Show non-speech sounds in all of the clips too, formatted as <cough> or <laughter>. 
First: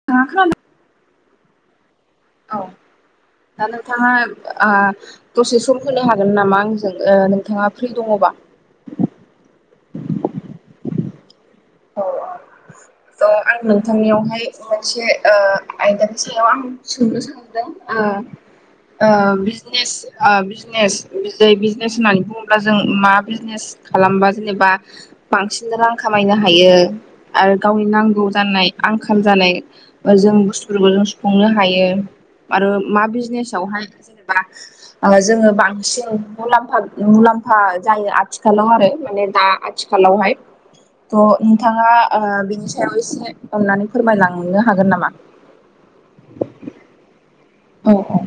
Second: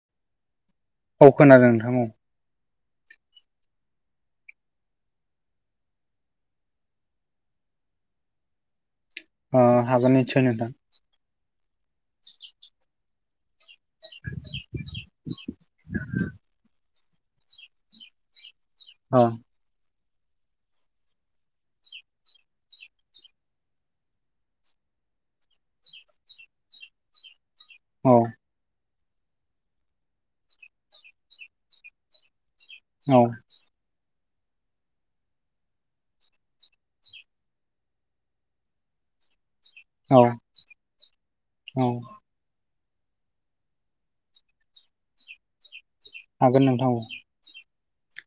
<unintelligible> औ खोनादों नोंथां औ औ दा नोंथाङा ओ दसे सम होनो हागोन नामा आंजों ओ नोंथाङा फ्रि दङबा? अ हागोन निसय नोंथां औ औ थ' आं नोंथांनियावहाय मोनसे ओ आयदानि सायाव आं सोंनो सानदों ओ ओ औ बिजनेस ओ बिजनेस बि बिजनेस होननानै बुङोब्ला जों मा बिजनेस खालामबा जेनेबा बांसिन रां खामायनो हायो आरो गावनि औ नांगौ जानाय आंखाल जानाय जों बुस्थुफोरखौ जों सुफुंनो हायो आरो मा औ बिजनेसावहाय जेनेबा ओ जोङो बांसिन मुलाम्फा मुलाम्फा जायो आथिखालाव आरो माने दा औ थिखालावहाय थ' औ नोंथाङा ओ बिनि सायाव एसे अननानै फोरमायलांनो हागोन नामा? हागोन नोंथां औ औ औ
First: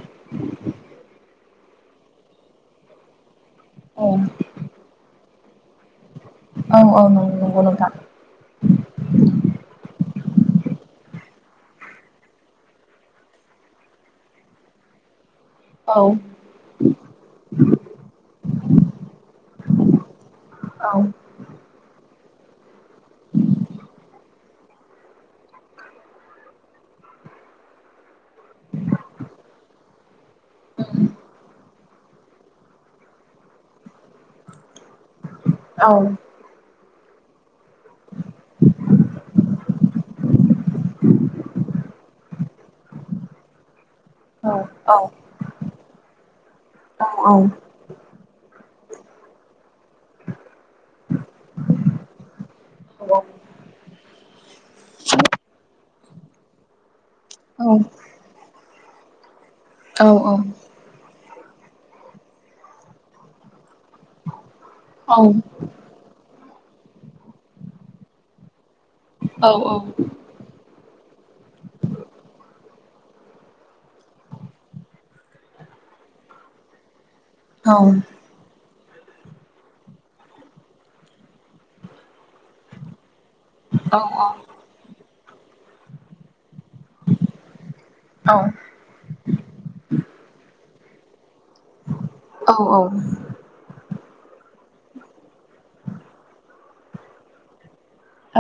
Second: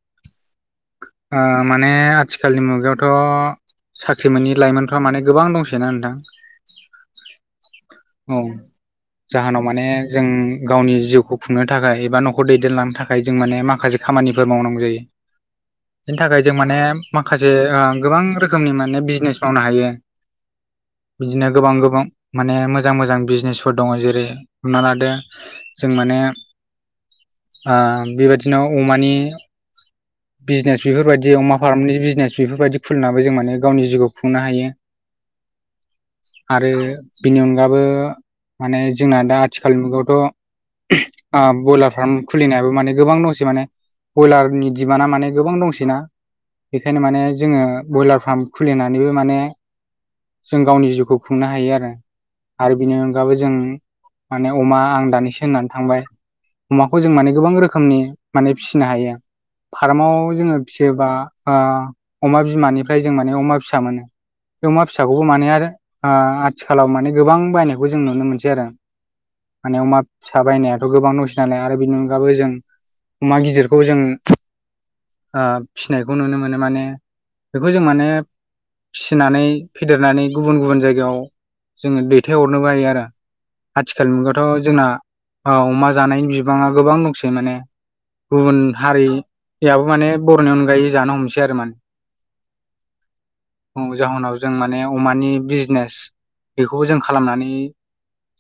ओ माने आथिखालनि मुगायावथ' औ साख्रि मोनै लाइमोन माने गोबां दंसैना नोंथां औ औ नंगौ नंगौ नोंथां औ जाहोनाव माने जों गावनि जिउखौ खुंनो थाखाय एबा न'खौर दैदेनलांनो थाखाय जों माने माखासे खामानिफोर मावनांगौ जायो <inaudible> बिनि थाखाय जों माने माखासे ओ गोबां रोखोमनि माने बिजनेस मावनो हायो। औ। बिदिनो गोबां गोबां माने मोजां मोजां बिजनेसफोर दङ जेरै हमना लादो जों माने ओ बेबायदिनो अमानि औ बिजनेस बेफोरबायदि अमा फार्मनि बिजनेस बेफोरबायदि खुलिनाबो जों माने गावनि जिउखौ खुंनो हायो औ आरो बेनि अनगाबो माने जोंना दा आथिखाल मुगायावथ' ओ ब्रयलार फार्म खुलिनायाबो माने गोबां दंसै माने बयलारनि दिमान्डआ माने गोबां दंसैना बेखायनो माने जोङो ओ ब्रयलार फार्म खुलिनानैबो माने जों गावनि जिउखौ खुंनो हायो आरो। आरो बिनि अनगाबो जों माने अमा आं दानिसो होननानै थांबाय। अमाखौ जों माने गोबां रोखोमनि माने फिसिनो हायो। फार्माव जोङो फिसियोबा ओ अमा बिमानिफ्राय जों माने अमा फिसा मोनो अमा फिसाखौबो माने आरो ओ आथिखालाव माने गोबां बायनायखौ जों नुनो मोनसै आरो माने अमा फिसा बायनायाथ' गोबां दंसै नालाय आरो बिनि अनगाबो जों अमा गिदिरखौ जों ओ फिसिनायखौ नुनो मोनो माने बेखौ जों माने फिसिनानै फेदेरनानै गुबुन गुबुन जायगायाव जोङो दैथायहरनोबो हायो आरो। आथिखाल मुगाथ' जोंना ओ अमा जानायनि बिबाङा गोबां दंसै माने गुबुन हारियाबो माने बर'नि अनगायै जानो हमसै आरो माने औ औ औ जाहोनाव जों माने अमानि बिजनेस बेखौबो जों खालामनानै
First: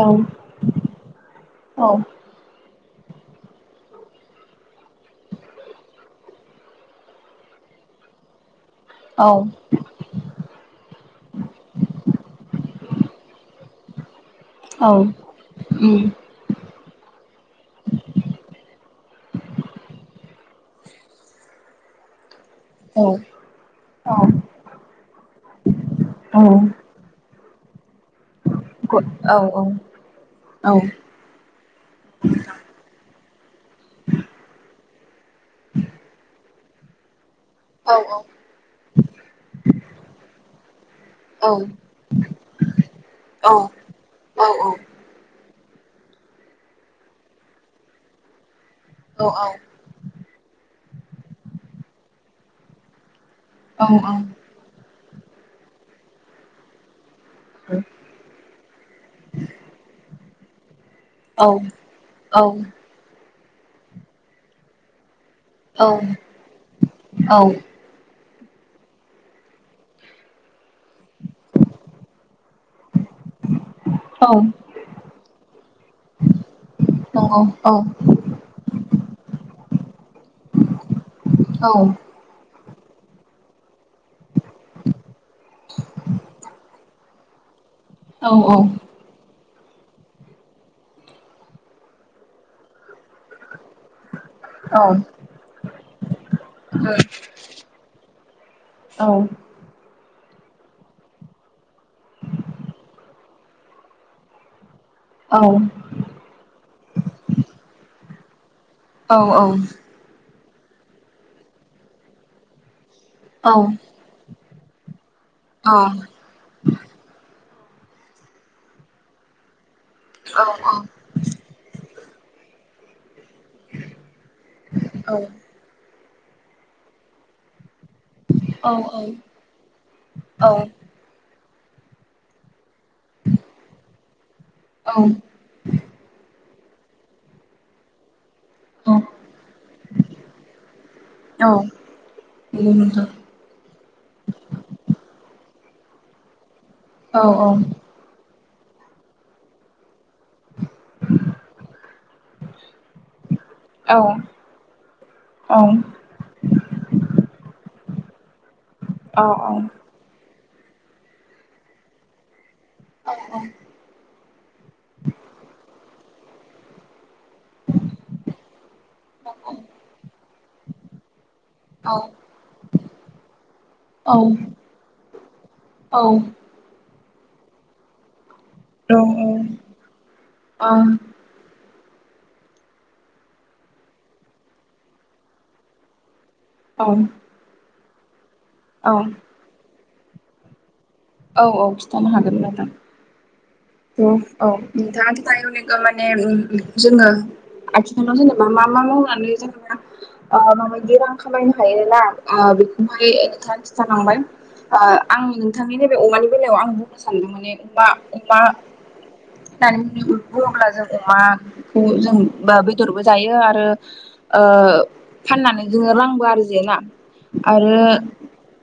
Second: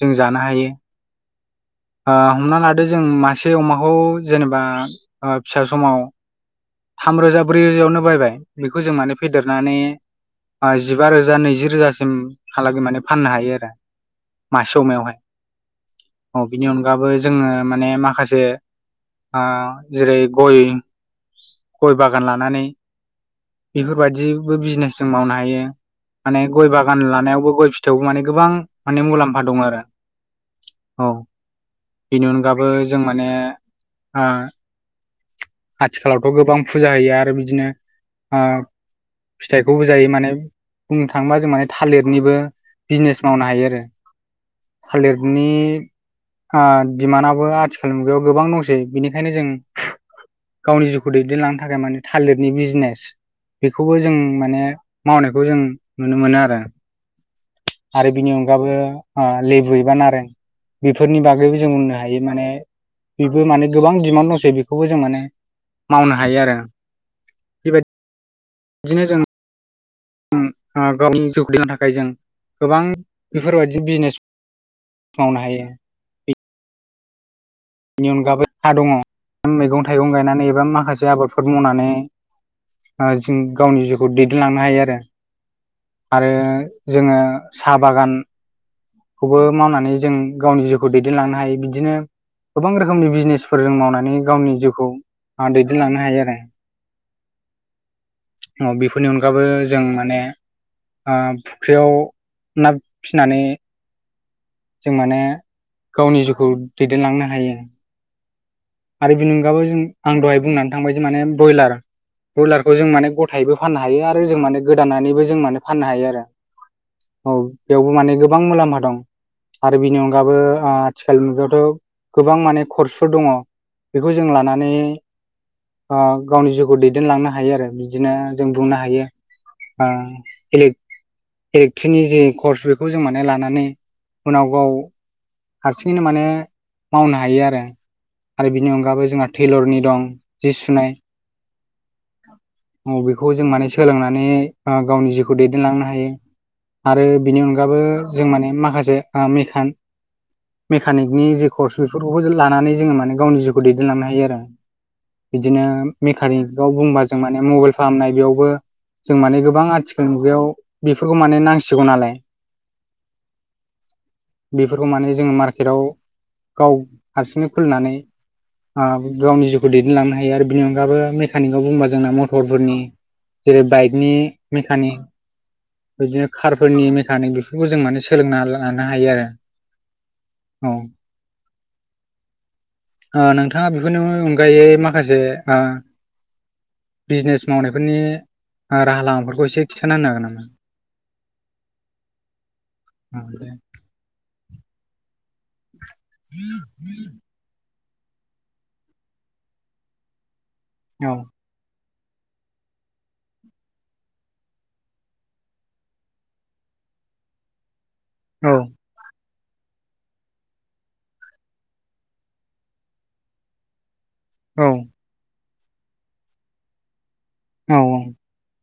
जों जानो हायो ओ हमना लाद रो जों मासे अमाखौ जेनेबा ओ फिसा समाव थाम रोजा ब्रै रोजायावनो बायबाय बेखौ जों माने फेदेरनानै जिबा रोजा नैजि रोजासिमहालागै माने फाननो हायो आरो। मासे औ अमायावहाय उम औ बिनि अनगाबो जोङो माने माखासे ओ जेरै गय गय बागान लानानै औ बेफोरबायदिबो बिजनेस जों मावनो हायो माने गय बा गान लानायावबो गय फिथाइावबो माने गोबां औ माने मुलाम्फा दं आरो औ। बेनि अनगाबबो जों माने ओ आथिखालावथ' गोबां फुजा हैयो आरो बिदिनो औ औ ओ फिथाइखौबो जायो माने बुंनो थाङोबा जों माने थालिरनिबो बिजनेस मावनो हायो आरो। औ औ थालिरनि ओ दिमानआबो आथिखाल मुगायाव गोबां दंसै बिनिखायनो जों गावनि जिउखौ दैदेनलांनो थाखाय माने थालिरनि बिजनेस बेखौबो जों माने मावनायखौ जों नुनो मोनो आरो। औ आरो बिनि अनगाबो ओ लेबु एबा नारें बेफोरनि बागैबो जों बुंनो हायो माने बेबो माने गोबां डिमान्ड दंसै बेखौबो जों माने मावनो हायो आरो बेबायदि बिदिनो जों ओं ओ गावनि जिउ खदनो थाखाय जों गोबां बेफोरबायदि बिजनेस मावनो हायो। औ औ औ बेनि अनगाबो हा दङ मैगं थाइगं गायनानै एबा माखासे आबादफोर औ मावनानै जों गावनि जिउखौ दैदेनलांनो हायो आरो आरो जोङो साहा औ बागान औ औ औ खौबो मावनानै जों गावनि जिउखौ दैदेनलांनो हायो बिदिनो गोबां रोखोमनि बिजनेसफोर जों मावनानै गावनि जिउखौ ओ दैदेनलांनो हायो आरो। औ औ बेफोरनि अनगाबबो जों माने ओ फुख्रियाव ना फिनानै जों माने गावनि जिउखौ दैदेनलांनो हायो। आरो बिनि अनगाबो जों आं दहाय बुंनानै थांबाय जे माने बयलार बयलारखौ जों माने ग थायैबो फाननो हायो आरो जों माने गोदानानानैबो जों माने फाननो हायो आरो। औ बेयावबो माने गोबां मुलाम्फा दं आरो बिनि अनगाबो ओ आथि हेलमेटआवथ' गोबां माने कर्सफोर दङ <unintelligible> बेखौ जों लानानै ओ गावनि जिउखौ दैदेनलांनो हायो आरो बिदिनो जों औ बुंनो औ हायो ओ औ <unintelligible> एक्टिनि जे कर्स बेखौ जों माने लानानै उनाव गाव औ हारसिङैनो माने मावनो हायो आरो। आरो बिनि औ अनगाबबो जोंना टेलरनि दं जि सुनाय नंगौ बेखौ नोंथां बेखौ जों माने सोलोंनानै गावनि जिउखौ दैदेनलांनो हायो आरो औ बिनि अनगाबो जों माने माखासे मेकान मेकानिकनि जे कर्स बेफोरखौबो जों लानानै जोङो माने गावनि जिउखौ औ दैदेनलांनो हायो आरो। बिदिनो औ मेकानिकआव बुंबा जों माने मबाइल फाहामनाय बेयावबो जों औ माने गोबां आथिखाल मुगायाव बेफोरखौ माने नांसिगौ नालाय। औ औ बेफोरखौ माने जोङो मार्केटाव गाव हारसिंनो खुलिनानै आ गावनि जिउखौ दैदेनलांनो हायो आरो बिनि अनगाबबो मे मेकानिकआव बुंबा जोंना मटरफोरनि जेरै औ बाइकनि मेकानिक औ बिदिनो कारफोरनि मेकानिक बेफोरखौ जों माने सोलोंना लानो हायो आरो औ <inaudible> ओ नोंथाङा बेफोरनि अनगायै माखासे ओ औ बिजनेस मावनायफोरनि राहा लामाफोरखौ एसे खिन्था होनो हागोन नामा? औ औ खिन्थानो हागोन नोंथां। औ दे थ औ <unintelligible> माने जोङो आथिखालाव जेनेबा मा मा मावनानै जेनेबा ओ माबायदि रां औ खामायनो हायोना ओ बेखौहाय नोंथाङा खिन्थालांबाय ओ आं नोंथांनि नैबे अमानि बेलायाव आं बुंनो सानदों माने अमा अमा औ दानि <unintelligible> अमा जों अमाखौ जों बा बेदरबो जायो आरो ओ औ फाननानै जोङो रांबो आरजियो ना औ आरो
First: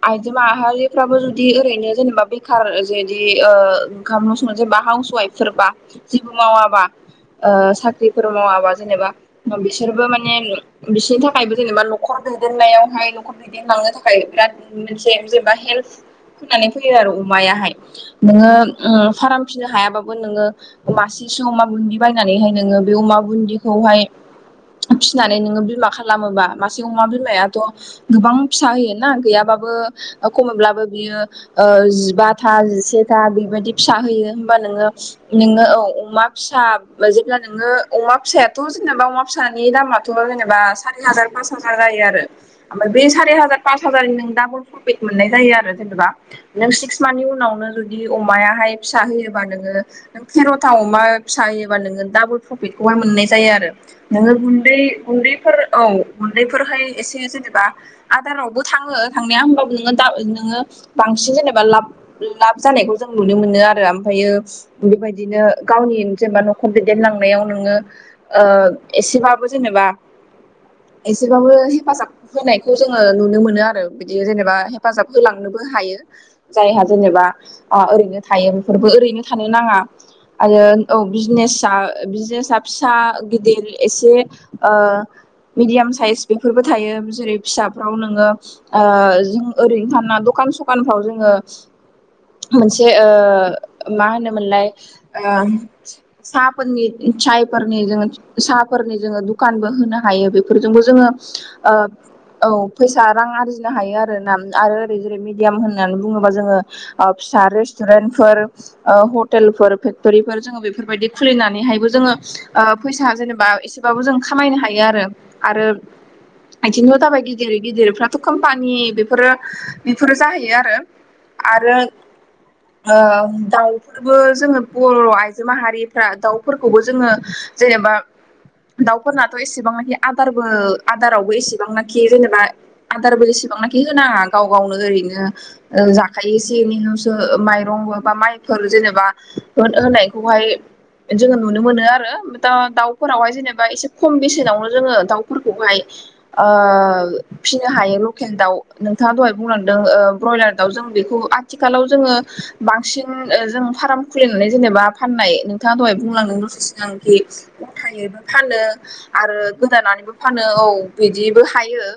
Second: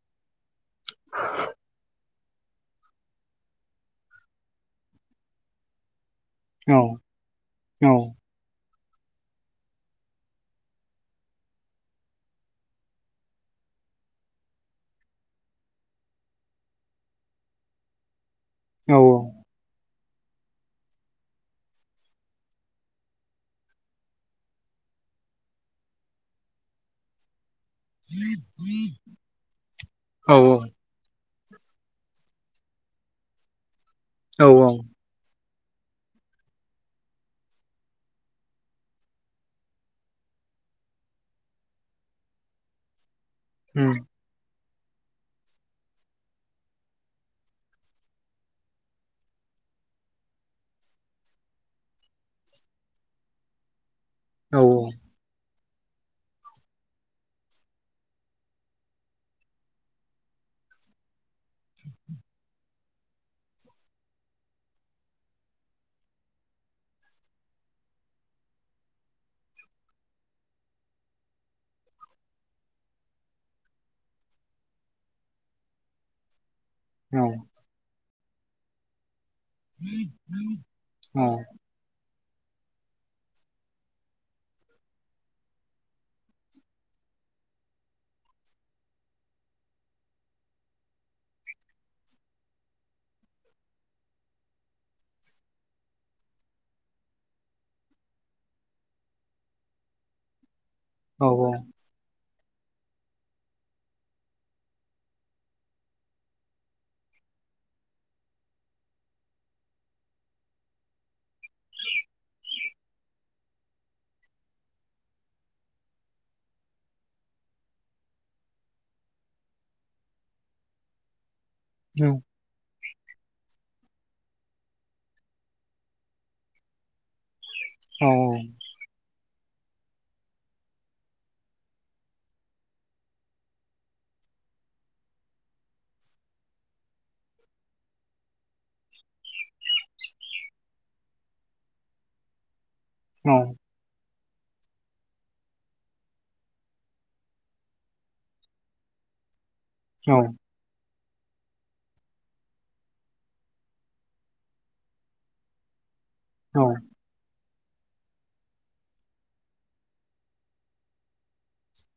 आइजो माहारिफ्राबो जुदि ओरैनो जेनेबा बेखार जुदि ओ जुदि ओंखामल' सं जेनेबा हाउस वाइफफोरबा जेबो औ मावाबा ओ औ साख्रिफोर मावाबा जेनेबा बिसोरबो माने बिसोरनि थाखायबो जेनेबा न'खर दैदेननायावहाय न'खर दैदेनलांनो थाखाय बिराद मोनसे जेनेबा हेल्फ होनानै फैयो आरो अमायाहाय नोङो औ फाराम फिनो हायाबाबो नोङो मासेसो अमा बुन्दि बायनानैहाय नोङो बे अमा बुन्दिखौहाय फिनानै नोङो बिमा खालामोबा मासे अमा बिमायाथ' गोबां फिसा होयोना गैयाबाबो औ खमैब्लाबो बियो ओ जिबाथा जिसे था बेबायदि फिसा होयो औ होमबा नोङो नोङो औ अमा फिसा जेब्ला नोङो अमा फिसायाथ' जेनेबा अमा फिसानि दामा जेनेबा सारि हाजार पास हाजार जायो आरो ओमफ्राय बेै सारि हाजार पास उम हाजारनि नों दाबल प्रफिट मोननाय जायो आरो जेनेबा नों सिक्स मान्नि उनावनो जुदि अमायाहाय फिसा होयोबा नोङो नों थेर'था अमा फिसा होयोबा नोङो दाबोल प्रफिटखौहाय मोननाय जायो आरो। नोङो औ गुन्दै गुन्दैफोर औ गुन्दैफोरहाय एसे जेनेबा आदारावबो थाङो थांनाया होबाबो नोङो नोङो बांसिन जेनेबा बा लाब लाब जानायखौ जों नुनो मोनो आरो ओम फायो बेबायदिनो गावनि जेनेबा न'खर दैदेनलांनायाव नोङो एसेबाबो जेनेबा एसेबाबो हेफाजाब होनायखौ जोङो नुनो मोनो आरो बिदि जेनेबा हेफाजाब होलांनोबो हायो जायहा औ जेनेबा ओरैनो थायो बेफोरबो ओरैनो थानो नाङा आरो औ बिजनेस बिदिनोसा फिसा गिदिर एसे मिदियाम साइस बेफोरबो थायो जेरै फिसाफ्राव नोङो ओ जों ओरैनो थाना दखान सखानफ्राव जोङो मोनसे ओ मा होनोमोनलाय ओ साहाफोरनि सायफोरनि जोङो साहाफोरनि जोङो दुखानबो होनो हायो बे फोरजोंबो जोङो औ ओ औ फैसा रां आरजिनो हायो आर ना आरो ओरै जेरै मिडियाम होननानै बुङोबा जोङो फिसा रेस्ट'टुरेन्टफोर हटेलफोर फेक्ट'रिफोर जोङो बेफोरबायदि खुलिनानैहायबो जोङो फैसा जेनेबा एसेबाबो जों खामायनो हायो आरो। आरो आदिंबो जाबाय गिदिर गिदिरफ्राथ' कम्पानि बेफोरो बेफोरो जाहैयो आरो। आरो उम दाउफोरबो जोङो बर' आइजो माहारिफ्रा दाउफोरखौबो जोङो जेनेबा दाउफोरना थ' एसेबांनाखि आदारबो आदारावबो एसेबांनाखि जेनेबा आदारबो एसेबांनाखि होनाङा गाव गावनो ओरैनो जाखायोसे एैनावसो माइरंबो बा माइ फोर जेनेबा होनायखौहाय जोङो नुनो मोनो आरो दा दाउ फोरावहाय जेनेबा एसे खम बेसेनावनो जोङो दाउफोरखौहाय फिसिनो हायो लकेल दाउ नोंथाङा दहाय बुंलांदों। ओ औ ब्रयलार दाउ आथिलाव जोङो बांसिन जों फार्म खुलिनानै जेनेबा फाननाय नोंथाङा दहाय बुंलांदों दसे सिगां खि गथायैबो फानो। आरो गोदानानैबो फानो औ बिदिबो हायो।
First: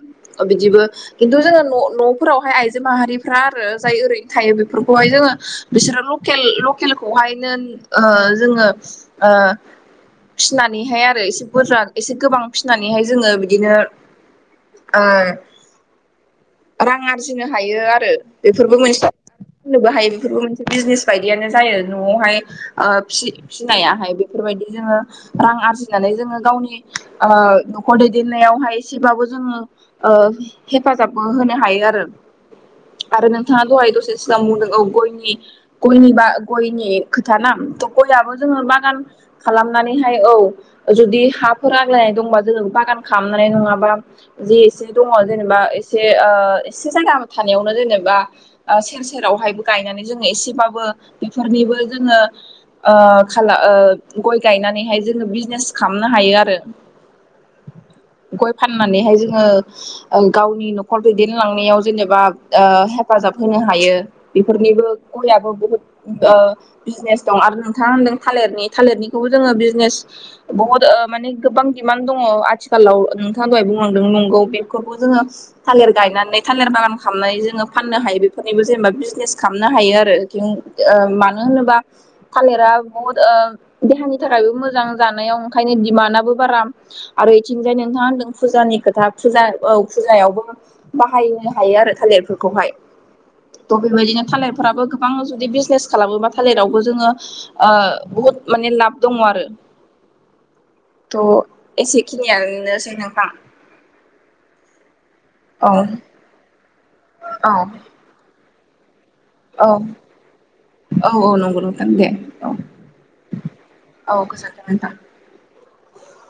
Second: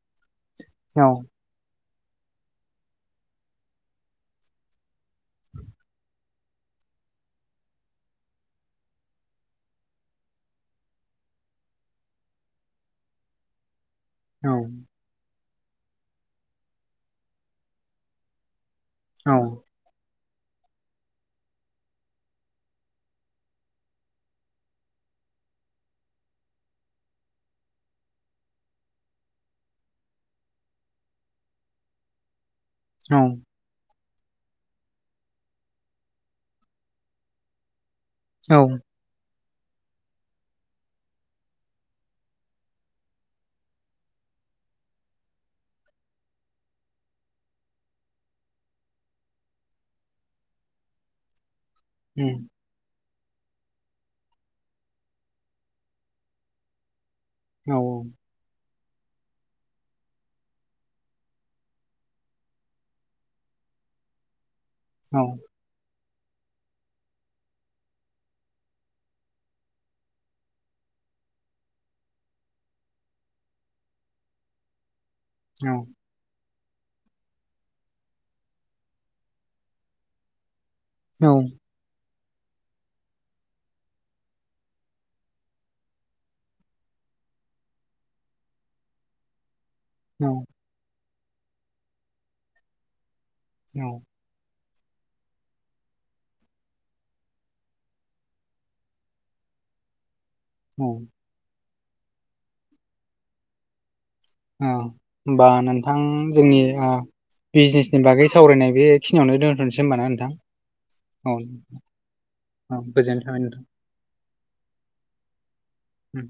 बिदिबो खिन्थु जोंना न' न' फोरावहाय आइजो माहारिफ्रा आरो जाय ओरैनो थायो बेफोरखौहाय जोङो बिसोरो लकेल लकेलखौहायनो जोङो फिनानैहाय आरो एसे बुरजा एसे गोबां फिसिनानैहाय जोङो बिदिनो औ। रां आरजिनो हायो आरो। बेफोरबो मोनसे फनोबो हायो बेफोरबो मोनसे बिजनेस बायदियानो जायो न'आवहाय फिनायाहाय बेफोरबायदि जोङो रां आरजिनानै जोङो गावनि न'खर दैदेननायावहाय एसेबाबो जोङो हेफाजाबबो होनो हायो आरो। औ औ आरो नोंथाङा दहाय दसे सिगां बुंदों औ गयनि गयनि बा गयनि खोथा ना गयाबो जोङो बागान खालामनानैहाय औ जुदि हाफोर आग्लायनाय दंबा जोङो बागान खालामनानै नङाबा जि एसे दङ जेनेबा एसे एसे जायगा थानायावनो जेनेबा सेर सेरावहायबो गायनानै जोङो एसेबाबो बेफोरनिबो जोङो उम खालाम गय गायनानैहाय जोङो बिजनेस खालामनो हायो आरो। औ औ। गय फाननानैहाय जोङो गावनि न'खर दैदेनलांनायाव जेनेबा हेफाजाब होनो हायो। बेफोरनिबो औ गयाबो बहुत बिजनेस दं आरो नोंथाङा होनदों थालिरनि थालिरनिखौबो जोङो बिजनेस बहुद माने गोबां दिडिमान्ड दङ आथिखालाव नोंथाङा दहाय बुंनांदों नंगौ बेखौबो जोङो थालिर गायनानै थालिर बागान खालामनानै जोङो फाननो हायो बेफोरनिबो जेनेबा बिजनेस खालामनो हायो आरो। मानो होनोबा थालिरा बुहुत देहानि थाखायबो मोजां जानायाव ओंखायनो दिमान्डआबो बारा। आरो इथिंजाय नोंथाङा होनदों फुजानि खोथा फुजा औ फुजायावबो बाहायनो हायो आरो थालिरफोरखौहाय थ' औ बेबायदिनो थालिर फोराबो गोबां जुदि बिजनेस खालामोबा थालिरावबो जोङो बहुद माने लाब दङ आरो औ थ' एसेखिनियानोसै नोंथां औ होमबा औ नोंथां जोंनि औ बिजनेसनि बागै सावरायनाय बे खिनियावनो औ दोनथ'नोसै होनबा ना नोंथां औ औ गोजोननाय थाबाय नोंथां औ गोजोनथों नोंथां। उम